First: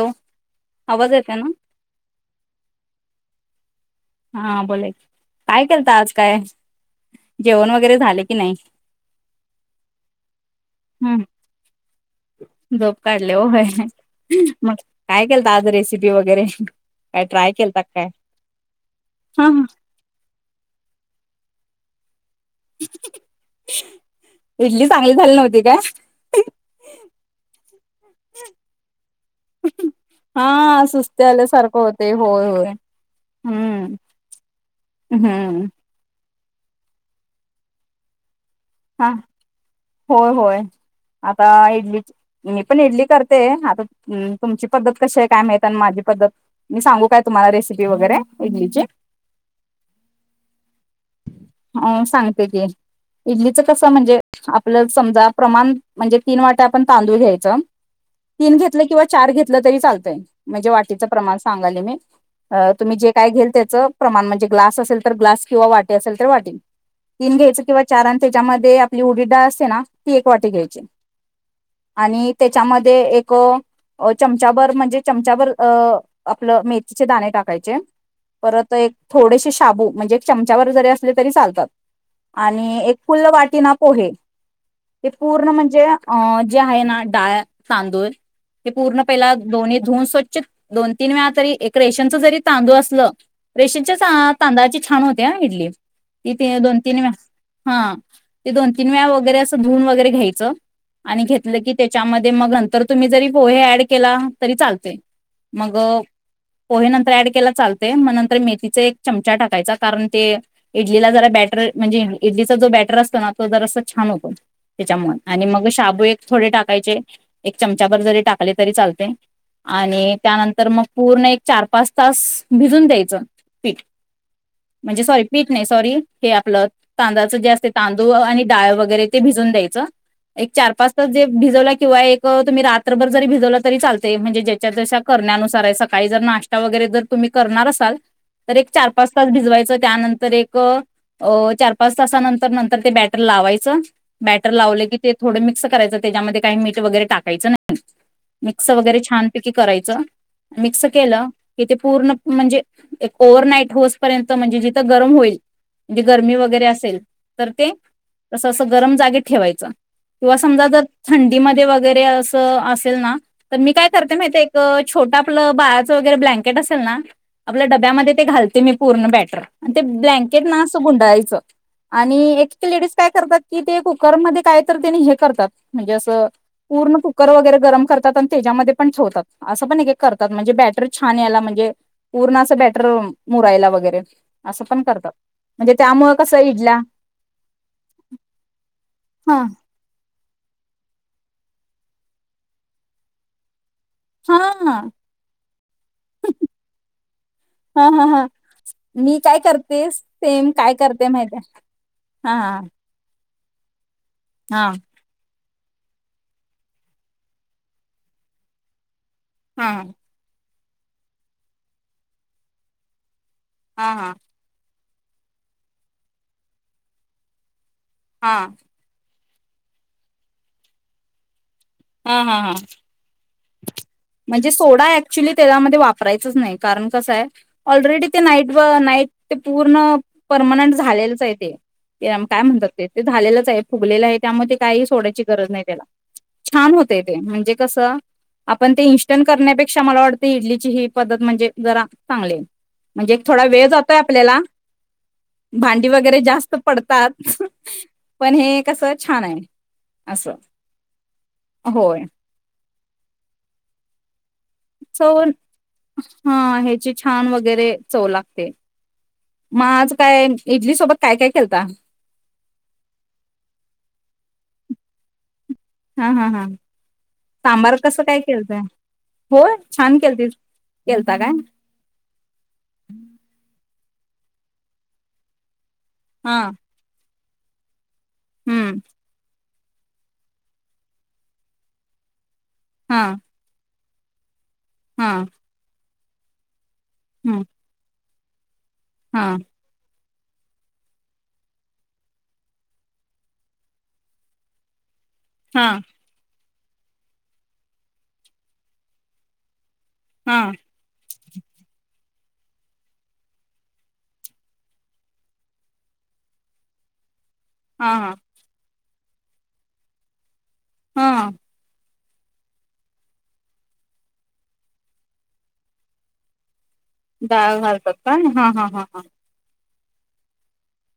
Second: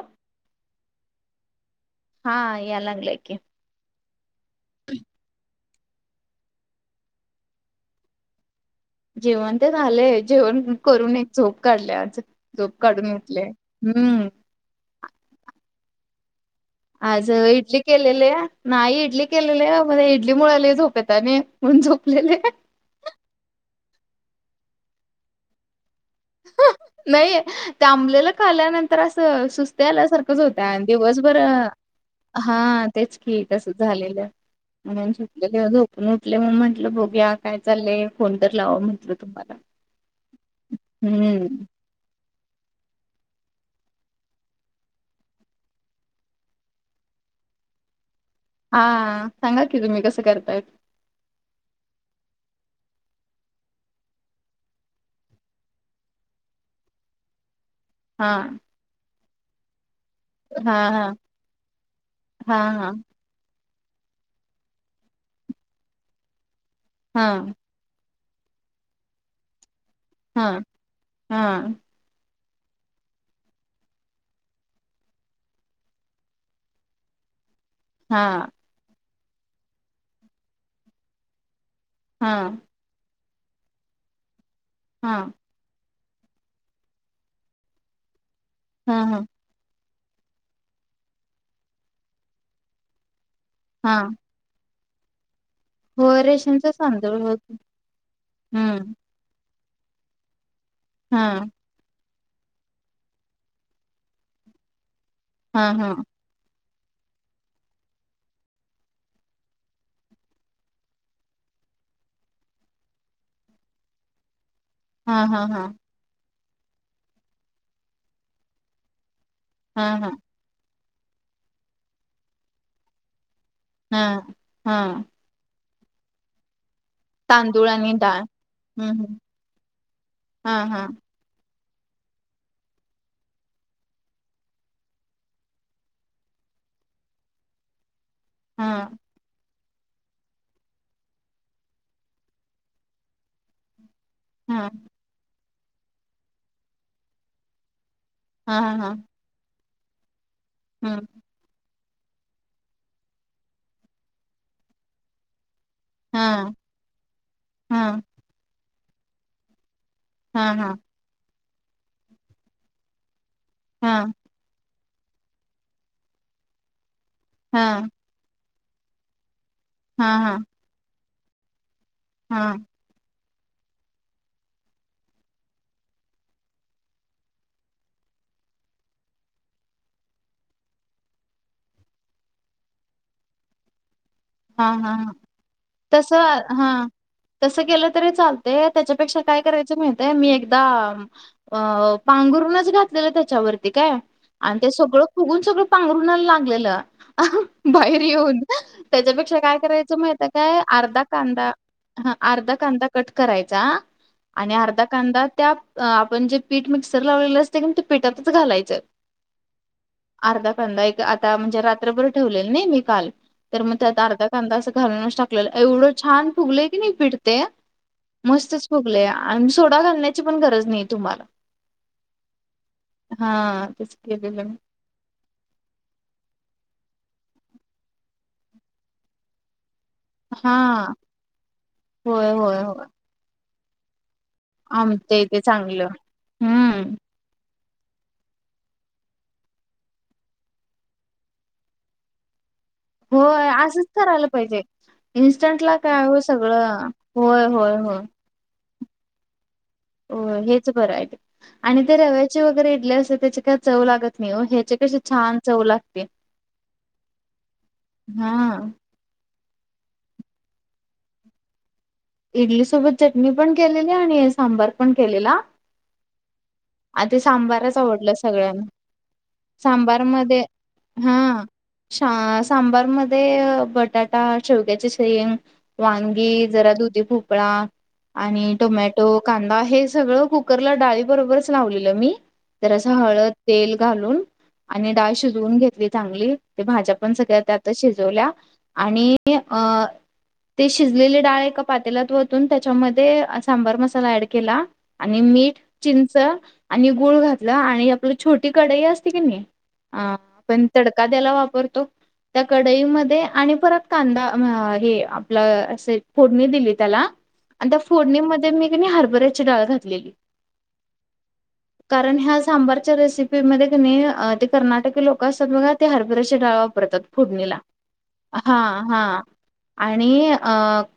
Hello आवाज यऐेत ना हा यालागला की हा बोले काय केलत आज काय जेवण वगैरे झाले की नाही जेवण ते झा आलेय जेवण करून हम्म एक झोप काढले आ झोप काढले होय मग काय केल तर आज रेसिपी वगैरे काय आज ट्राय इडली केलता काय केलेली नाही इडली हा हा केलेली म्हण इडली मुळाली झोपेत आणि झोपलेले आहे इडली चांगली झाली नव्हती का नाहीये तेबलेलं खल्यानंतर अस सुस्त्या आल्यासारखंच होत आणि हा सुस्ते दिवसभर आल्यासारखं होते होय हा होय तेच की तसं हम्म झालेलं म हम्म झपलेलं झोप म्हटले मग म्हंटल बोघ्या काय चाललंय फोन तर लाव हा म्हटल तुम्हाला होय होय आता हम्म इडली म पण ली करते आता तुमची पद्धत कशी आहे काय माहत आणि माझी पद्धत मी सांगू काय तुम्हाला रेसिपी वगैरे इडळीची, हा सांगा की तुम्ही कसं करताय हो सांगते की. इडलीचं कसं म्हणजे आपलं समजा प्रमाण म्हणजे तीन वाट्या आपण तांदूळ घ्यायचं, हा तीन घेतलं किंवा चार घेतलं तरी चालत. म्हणजे हा वातीच हा प्रमाण सांगाली मी अ हां, तुम्ही हां, जे काय घेल ते, च प्रमाण म्हणजे ग्लास असेल तर ग्लास किंवा वाटत असेल तर वाटी तीन हां, घ्यायचे किंवा, कारण त्याच्यामध्ये आपली उडीत डाळ असते ना ती एक वाटी हां, घ्यायची हां, आणि, त्याच्यामध्येए एकअं अ चमचाभर म्हणजे चमचाभर अ आपलं मेथीचे दाणे टाक टाकायचे हां, परत एक थोडेसे शाबू म्हणजे चमचाभर जरी असले तरी चालतात. हा. आणि एक फुल्ल वाटीना पोहे ते पूर्ण म्हणजे, अ जे आहे ना डाळ तांदूळ हे पूर्ण हां, हां, पहिला दोन्ही, धुन स्वच्छ दोन तीन वेळा तरी एक रेशनच जरी तांदूळ असलं रेशनच्याच हां, तांदळाची, छान होते हां इडली हो इथे रेशनचा दोन-तीन वेळा, तांदूळ होत हा ते दोन तीन हम्म, वेळा अस धून वगैरे घ्यायच आणि हां, घेतलं की त्याच्याम ते मग नंतर तुम्ही जरी पोहे ऍड केला तरी चालते हां, मग, हां, पोहे नंतर ऍड केला चालते मग नंतर मेथीचा एक चमचा टाकायचा कारण ते इडलीला जरा बॅटर, म्हणजे इडलीचा जो बेटर असतो ना तो जरासा छान होतो हां, आणि हां, मग हां, शाबू. थोडे टाकायचे एक चमचाभर जरी टाकले तरी चालते हां, हां, आणिई त्यानंतर मग, पूर्ण एक चार पाच तास भिजून द्यायचं पीठ हां, हां, म्हणजे सॉरी पीठ नाही, सॉरी हे आपलं. तांदळाच जे असते तांदूळ आणि डाळ हं, वगैरे ते हं, भिजून द्यायचं एक हां, चार हां, पाच तास जे भिजवला, किंवा एक तुम्ही रात्रभर जरी भिजवलं तरी चालते म्हणजे ज्याच्या त्याच्या करण्यानुसार सकाळी जर नाश्ता वगैरे, जर तुम्ही करणार असाल तर एक हां, चार-पाच तास भिजवायचं त्यानंतर एकअं चार, पाच तासा नंतर नंतर ते बॅटर लावायचं बॅटर हां, लावले की ते थोडे मिक्स करायच त्याच्यामध्ये काय मीठ वगैरे टाकायचं नाही. मिक्स हां, हां, वगैरे छानपैकी करायचं, मिक्स हं, केलं की ते, पूर्ण म्हणजे एक ओव्हर नाईट होस पर्यंत म्हणजे जिथं गरम होईल म्हणजे गरमी हां, वगैरे अस असेल तर ते हां, असं असं गरम जागेत ठेवायचं किंवा हां, समजा हां, जर थं इमदी वगैरे अस असेल ना तर मी काय हां, करते माहिते एक्, छोटं आपलं बाळाचं वगैरे ब्लँकेट असेल ना आपल्या हां, डब्यामध्ये ते घालते मी पूर्ण बॅटर, आणि ते हां, हां, ब्लँकेट ना असं गुंडायचं आणि एक हां, त लेडीज काय करतात, कि ते कुकरमध्ये काय तर ते नी हे करतात म्हणजे असं, पूर्ण कुकर वगैरे गरम करतात आणि त्या त्या मध्ये पण ठेवतात असं पण एक एक करतात, म्हणजे बॅटर छान यायला म्हंजे पूर्ण असं बॅटर मुरायला वगैरे असं पण करतात, म्हंजे त्यामु आ हां तसं केलं तरी चालतंय, त्यांच्यापेक्षा काय हा करायचं माहीतय मी एक कदा आं पांघरूनच घातलेलं त्याच्यावरती काय हा आणि ते हा सगळं फुगून सगळं पांघरुणाला लागलेलं बाहेर हा हा येऊन. मी त्याच्यापेक्षा काय करते करायच माहितेये सेम काय? अर्धा करते माहिती कांदा हं हा अर्धा कांदा कट करायचा आणि हा हा अर्धा कांदा त्यात आपण जे पीठ मिक्सर लावलेलं असते की नी त्या पीठातच घालायचं. हां. आर्धा कांदा एक आता म्हंजे रात्रभर ठेवलेल न मी काल, तर मग हा त्यात हा अर्धा कांदा असं धरुनच टाकलेलं एवढं छान फुगलंय की नाही ते हा मस्तच फुगलेया. आन सोडा घालण्याची पण गरज नाही तुम्हाला. हां हां हां. हा तेच केलेलं म्हणजे मी सोडा ऍक्चुली त्याच्यामध्ये वापरायचच नाही. कारणं कसंय ऑलरेडी ते नाईट व नाईट ते पूर्ण हा पर्मनंट झालेलंच आहे ते ते होय काय होय म्हणतात? होय ते ते झालेलंच आहे फुगलेलं आहे. त्यामध्ये काही आमच्या सोडायची इथे गरज नाही त्याला चांगलं छान हम्म होतय ते म्हणजे कसं आपण ते इनस्टंट करण्यापेक्षा मला वाटतें इडलीची ही पद्धत म्हणजे जरा चांगलीय. म्हणजे एक थोडा होय वेळ असंच जातोय करायला आपल्याला पाहिजे इन्स्टंटला भांडी काय हो वगैरे जास्त सगळं पडतात होय होय पण, हे कसं छान आहे. हो असं हेच बरं आहे आणि ते होय रव्याचे वगैरे इडल्या असते त्याचे काय चव लागतं नई वो ह्याचे कशी छान चव लागते हा ह्याची छान वगैरे चव लागते हां. [inaudible] मग आज काय इडली सोबत काय काय केलता? इडली सोबत चटणी पण केलेली आणि सांबार पण केलेला. हा हा हा आ ते सांबारच सांबार कसं आवडलं काय केलतय सगळ्यांना. होय छान सांबार केलतीस मध्ये केलता काय हां शा सांबार मध्ये बट बटाटा, शेवग्याची शेंग, हा वांगी जरा दुधी भोपळा आणि हम्म टोमॅटो कांदा हे सगळं कुकरला डाळी बरोबरच लावलेलं मी तर असं हा हळद तेल घालून आणि हा डाळ शिजवून घेतली चांगली. ते भाज्या पण सगळ्या हम्म त्यातच शिजवल्या आणि हा अ ते शिजलेली डाळ एका पातेल्यात वतून त्यांच्यामध्ये सांबर मसाला ॲड केला. आणि मीठ हा चिंच आणि गुळ घातलं आणि आपली छोटी कढई असते की नई हा आपण तडका त्याला वापरतो त्या कढईमध्ये आणि परत कांदा म हे आपलं असं फो डणी दिली त्याला आणि त्या हा फोडणीमध्ये मी कीनी हरबऱ्याची डाळ घातलेली. हम्म. कारण ह्या सांबारच्या रेसिपीमध्ये क नई अ ते कर्नाटकी लोक असतात बघा ते हरबऱ्याची डाळ वा रतात फोडणीला डाळ घालतात काय हा हा हा हां हा हां आणि अ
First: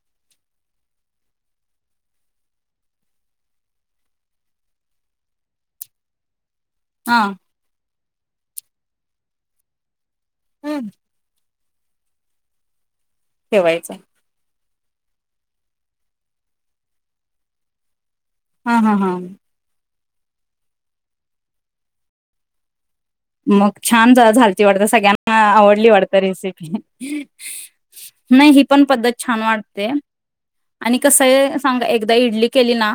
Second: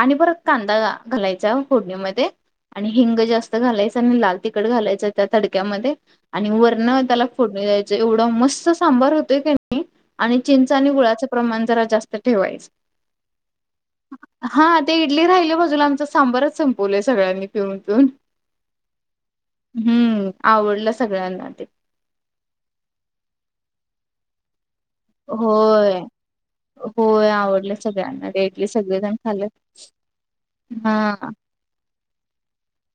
आणि परत कांदा घालायचा फोडणीमध्ये. आणि हिंग जास्त घालायचं आणि लाल तिखट घालायचं त्या तडक्यामध्ये. आणि वरण हा त्याला फोडणी द्यायचं एवढं मस्त सांबार होतोय की नाही आणि चिंचा हम्म आणि गुळाचं प्रमाण जरा जास्त ठेवायचं. ठेवायचा. हा ते इडली राहिले बाजूला आमचं सांबरच संपवलंय सगळ्यांनी पिऊन पिऊन. हां हां हां. हम्म आवडला सगळ्यांना ते. मग छान जा झा सगळ्यांना आवड होय वाटत रेसिपी होय आवडलं सगळ्यांना ते नाही ही इडली पण पद्धत सगळेजण छान खाल्ले वाटते. आणि हा कसय सांग एकदा इडली केली ना.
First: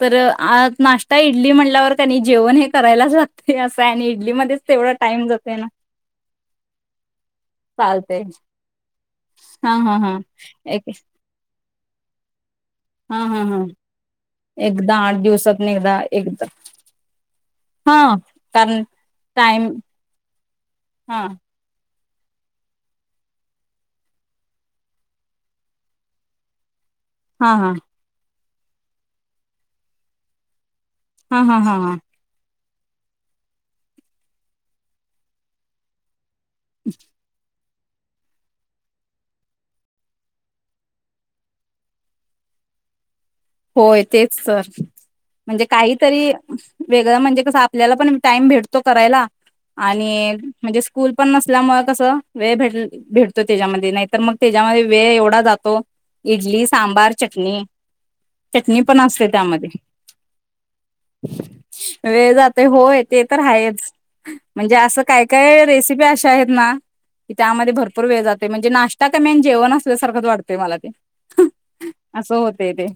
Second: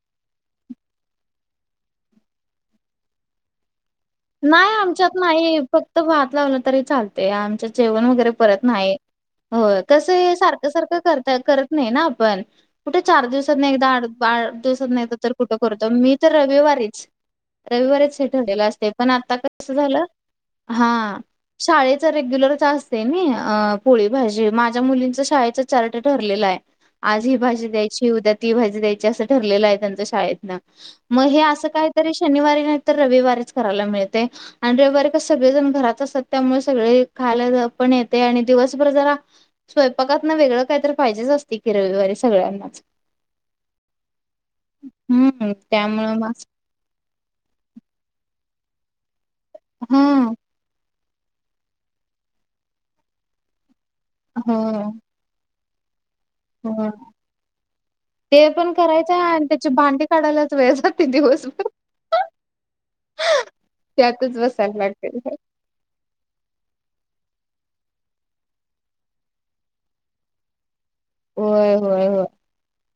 तर आ नाश्ता इडली म्हणल्यावर का नाही जेवण हे करायलाच जात असं आणि इडली नाही आमच्यात नाही फक्त भात लावला तरी चालते, आमच्या जेवण चालते वगैरे परत नाही. हो हा हा कसं हा हे सारखं एक सारखं करत करत नाही ना आपण कुठे हा चार हा दिवसात हा नाही एकदा आठ आठ एकदा दिवसात एक आठ तर कुठं दिवसात करतो एकदा मी तर एकदा रविवारीच हा रविवारीच हे ठरलेलं कारण असते, पण आता टाइम कस झालं हा शाळेत रेग्युलर असते ना पोळी भाजी माझ्या मुलींच शाळेच चार्ट ठरलेला आहे. आज ही हा भाजी हा द्यायची उद्या ती भाजी द्यायची असं ठरलेलं आहे. त्यांच्या शाळेतन मग हे हा हा असं हा हा काहीतरी शनिवारी नाहीत तर रविवारीच रायला मिळते. आणि र बारी का सगळे जण घरात असतात त्यामुळे सगळे खायला पण येते. आणि दिवसभर जरा स्वयंपाकात वेगळं काही तर पाहिजेच असते किरळीगैरे सगळ्यांनाच [inaudible] होय तेच तर. हम्म म्हणजे त्यामुळे काहीतरी मग वेगळं म्हणजे कसं आपल्याला पण टाइम भेटतो करायला. हा आणि म्हणजे स्कूल पण नसल्यामुळे कसं वेळ भे भेटतो त्याच्यामध्ये नाही तर मग त्याच्यामध्ये हो. वेळ एवढा जातो इडली हो सांबार चटणी ते पण चटणी करायचं असते आहे. आणि त्याची त्यामध्ये भांडी काढायलाच वेळ जाते दिवस पण वे जात होय ते तर आहेच त्यातच म्हणजे बसायला असं लागते. काय काय रेसिपी अशा आहेत ना. की त्यामध्ये भरपूर वेळ जाते म्हणजे नाश्ता का मेन जेवण असल्यासारखंच वाटतंय मला ते होय होय होय अस सो होतय ते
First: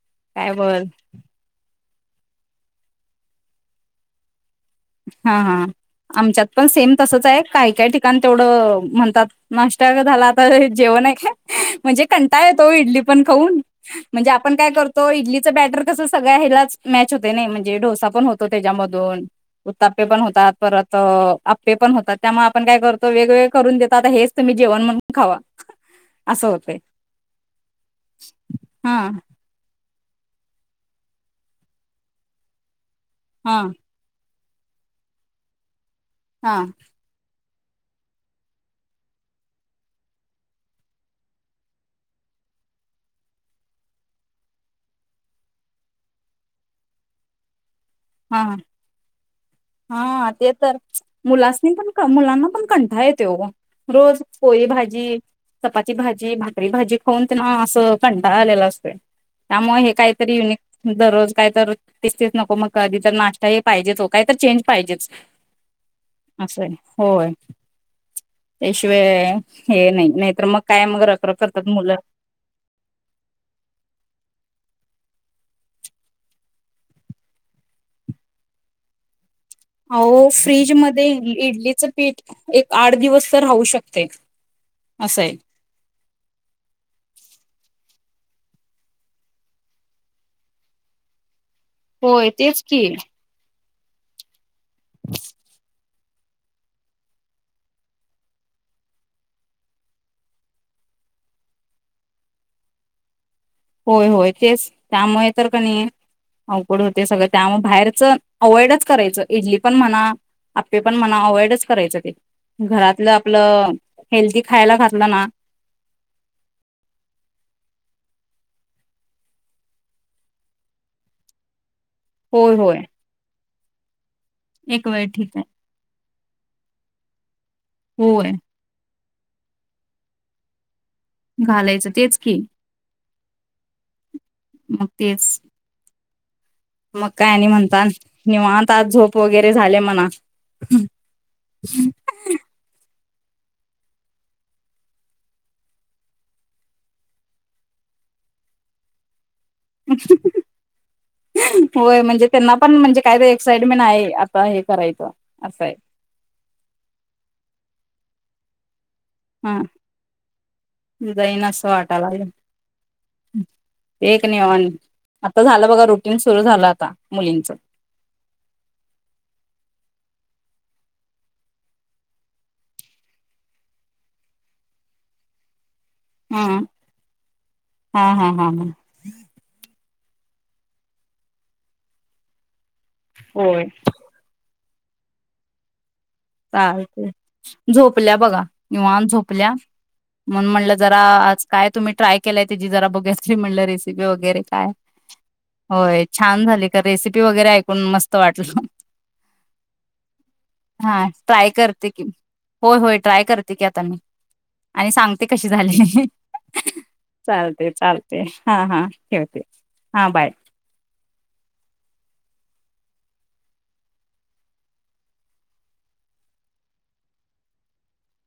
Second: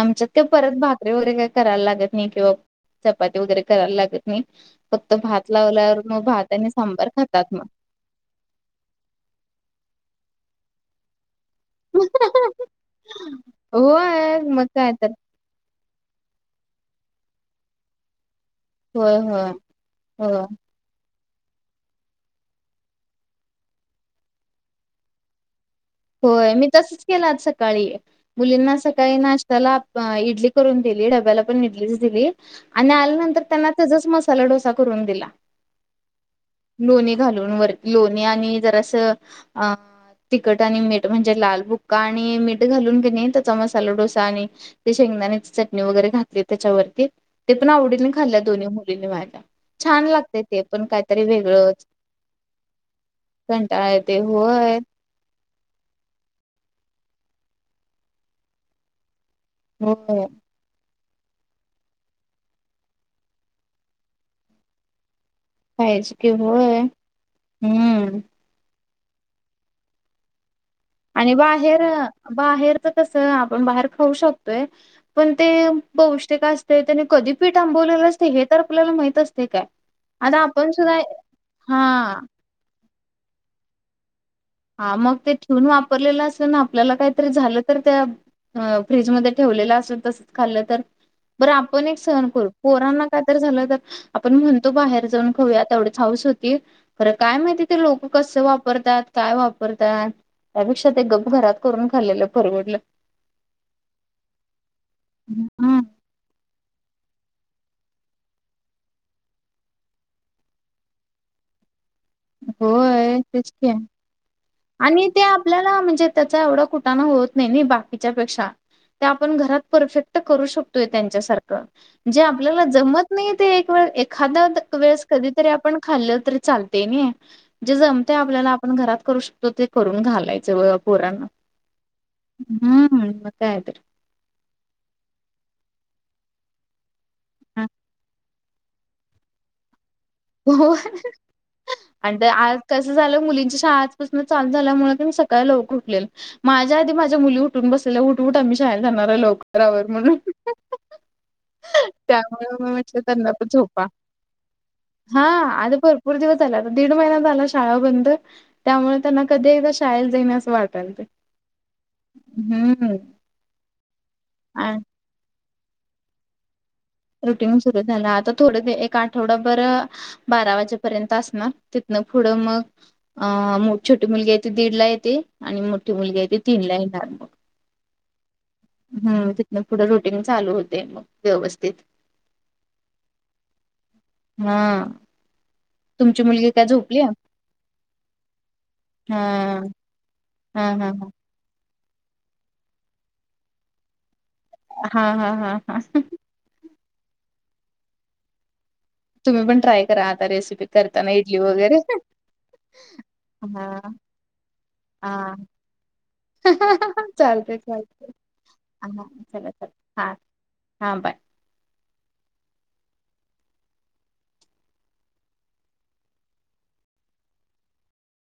आमच्यात ते काय परत बोल भाकरी वगैरे काही करायला लागत नाही किंवा चपाती वगैरे करायला लागत नाही. फक्त हा भात हा लावल्यावर मग आमच्यात भात पण आणि सेम सांबार तसच आहे खातात मग. काही काय ठिकाण तेवढं म्हणतात नाश्ता जर झालात. तर हे जेव नाही आहे का. म्हणजे कंटाळ येतो इडली पण खाऊन म्हणजे होय आपण मग काय तर करतो इडलीचं बॅटर कसं सगळं हलाच मॅच होते नाही म्हणजे डोसा पण होतो होय त्याच्यामधून होय. उ तप्पे पण हो होतात परत. आपे पण होतात. त्यामुळे आपण काय करतो वेगवेगळे करून देतो. आता हेच तुम्ही जेवण म्हणून खावा असं होय मी होतंय तसच केलं आज सकाळी मुलींना हा सकाळी नाश्ताला इडली करून दिली डब्याला पण इडलीच दिली आणि आल्यानंतर हा त्यांना त्या मस्त ला डो करून दिलाो हा घालून वर लोणी आणि जरास तिकट आणि मीठ म्हणजे लाल बुक्का आणि मीठ घालून घेणे त्याचा मसाला डोसा आणि ते शेंगदा चटणी वगैरे घातली त्याच्यावरती ते पण आवडीने घाल्ल्या हा दोन्ही मुलीने व्हायला. हा ते तर मुलासनी पण मुलांना पण कंठा येत कंटाळा येतोय रोज पोय होय. भाजी चपी भाजी भाकरी भाजी खाऊन ते ना असं कंटाळ आलेलं असते. त्यामुळे हे होय काहीतरी युनिक दररोज काही तर तसतीच नको मग कधी तर नाश्ता हे पाहिजेच हो काय तर चेंज पाहिजेच. पाहिजे की असं आहे होय होय हम्म. ते शि हे नाही नाही तरर मग काय मग आणि रखरख करतात बाहेर मुलं बाहेरच कस आपण बाहेर खाऊ शकतोय. पण ते पावस्टिक का असते त्याने कधी पीठ आंबवलीला असते हे तर आपल्याला माहित असते हो फ्रीज म हा इडलीच पीठ एक आठ दिवस तर राहू शकते. हा मग ते ठेवून वापरलेलं ना आपल्याला काहीतरी झालं तर त्या फ्रीजमध्ये ठेवलेलं असेल तसच खाल्लं तर बरं आपण एक सहन होय करू तेच की पोरांना काय तर झालं तर आपण म्हणतो बाहेर जाऊन खऊयाता तेवढी हाऊस होती खरं काय माहिती ते लोक कसं वापरतात. काय वापरतात त्यापेक्षा ते गप् घरात करून खाल्लेलं परवडलं. होय होय तेच त्यामुळे तर का हम्म. नाही अवघड होत. ते सगळं त्यामुळे बाहेरच अव्हइडच करायचं इडली पण म्हणा. आपे पण मना अवॉइडच करायचं ते हा घरातलं होय तेच आपलं की. हेल्थी आणि ते आपल्याला म्हणजे त्याचा एवढा कुठाण होत नाही नाही बाकीच्या पेक्षा त्या आपण घरात परफेक्ट करू शकतोय त्यांच्यासारखं जे होय आपल्याला होय जमत नाही ते एक वेळ एखादा्या एक वेळ वेळेस ठीक आहे कधीतरी आपण खाल्ल तर चालते नाही जे जमते होय आपल्याला आपण घरात करू शकतो ते करून घालायच पूरण घालायचं तेच की हम्म मगयत्री मुक्तेज मग काय आणि म्हणता निवत आज झोप वगैरे झाले म्हणा हो आणि आ कस मुलीं शज झाल्यामुळे मी सकाळी लकर उले माझ्या आधी माझ मुली उून ब चला उठ उठ आम्ही शार जाणार आहे लवकररावर म्हणून होय म्हणजे त्यामुळे त्यांना मग पण म्हटलं म्हणजे काय तर त्यांना पण एक्साइडमेंट झोपा. आहे आता हे करायचं हा असं आज आहे भरपूर दिवस झाला दीड महिना झाला शाळा बंद त्यामुळे त्यांना कधी हा एकदा शाळेला जाईना असं वाटल ते जाईन असं वाटायला लागलं हम्म एक नाहीेवान आता झालं बघा रुटीन सुरू झालं आता मुलींच रुटीन सुरू झाला आता थोडे एक आठवडाभर बारा वाजेपर्यंत असणार तिथनं पुढं मग अ मोठी छोटी मुलगी येते दीड ला येते आणि मोठी मुलगी आहे त हम्म तीनला येणार मग हा हा हा हा हम तिथ थोडं रुटीन चालू होते मग व्यवस्थित. होय हा तुमची मुलगी काय झोपली चालतय झोपल्या बघा निवांत झोपल्या हा म्हण हा म्हणलं हा जरा आज काय तुम्ही ट्राय केलय त्याची जरा बघूया तरी म्हणलं रेसिपी वगैरे काय हा हा हा हा होय छान झाली का रेसिपी वगैरे ऐकून मस्त वाटलं. तुम्ही पण ट्राय करा आता रेसिपी हा करताना इडली ट्राय वगैरे करते की होय होय ट्राय करते की हा आता मी आणि सांगते कशी झाली ही ही हा हा चालते चालते हा हा ह ठेवते चला चला हा हा बाय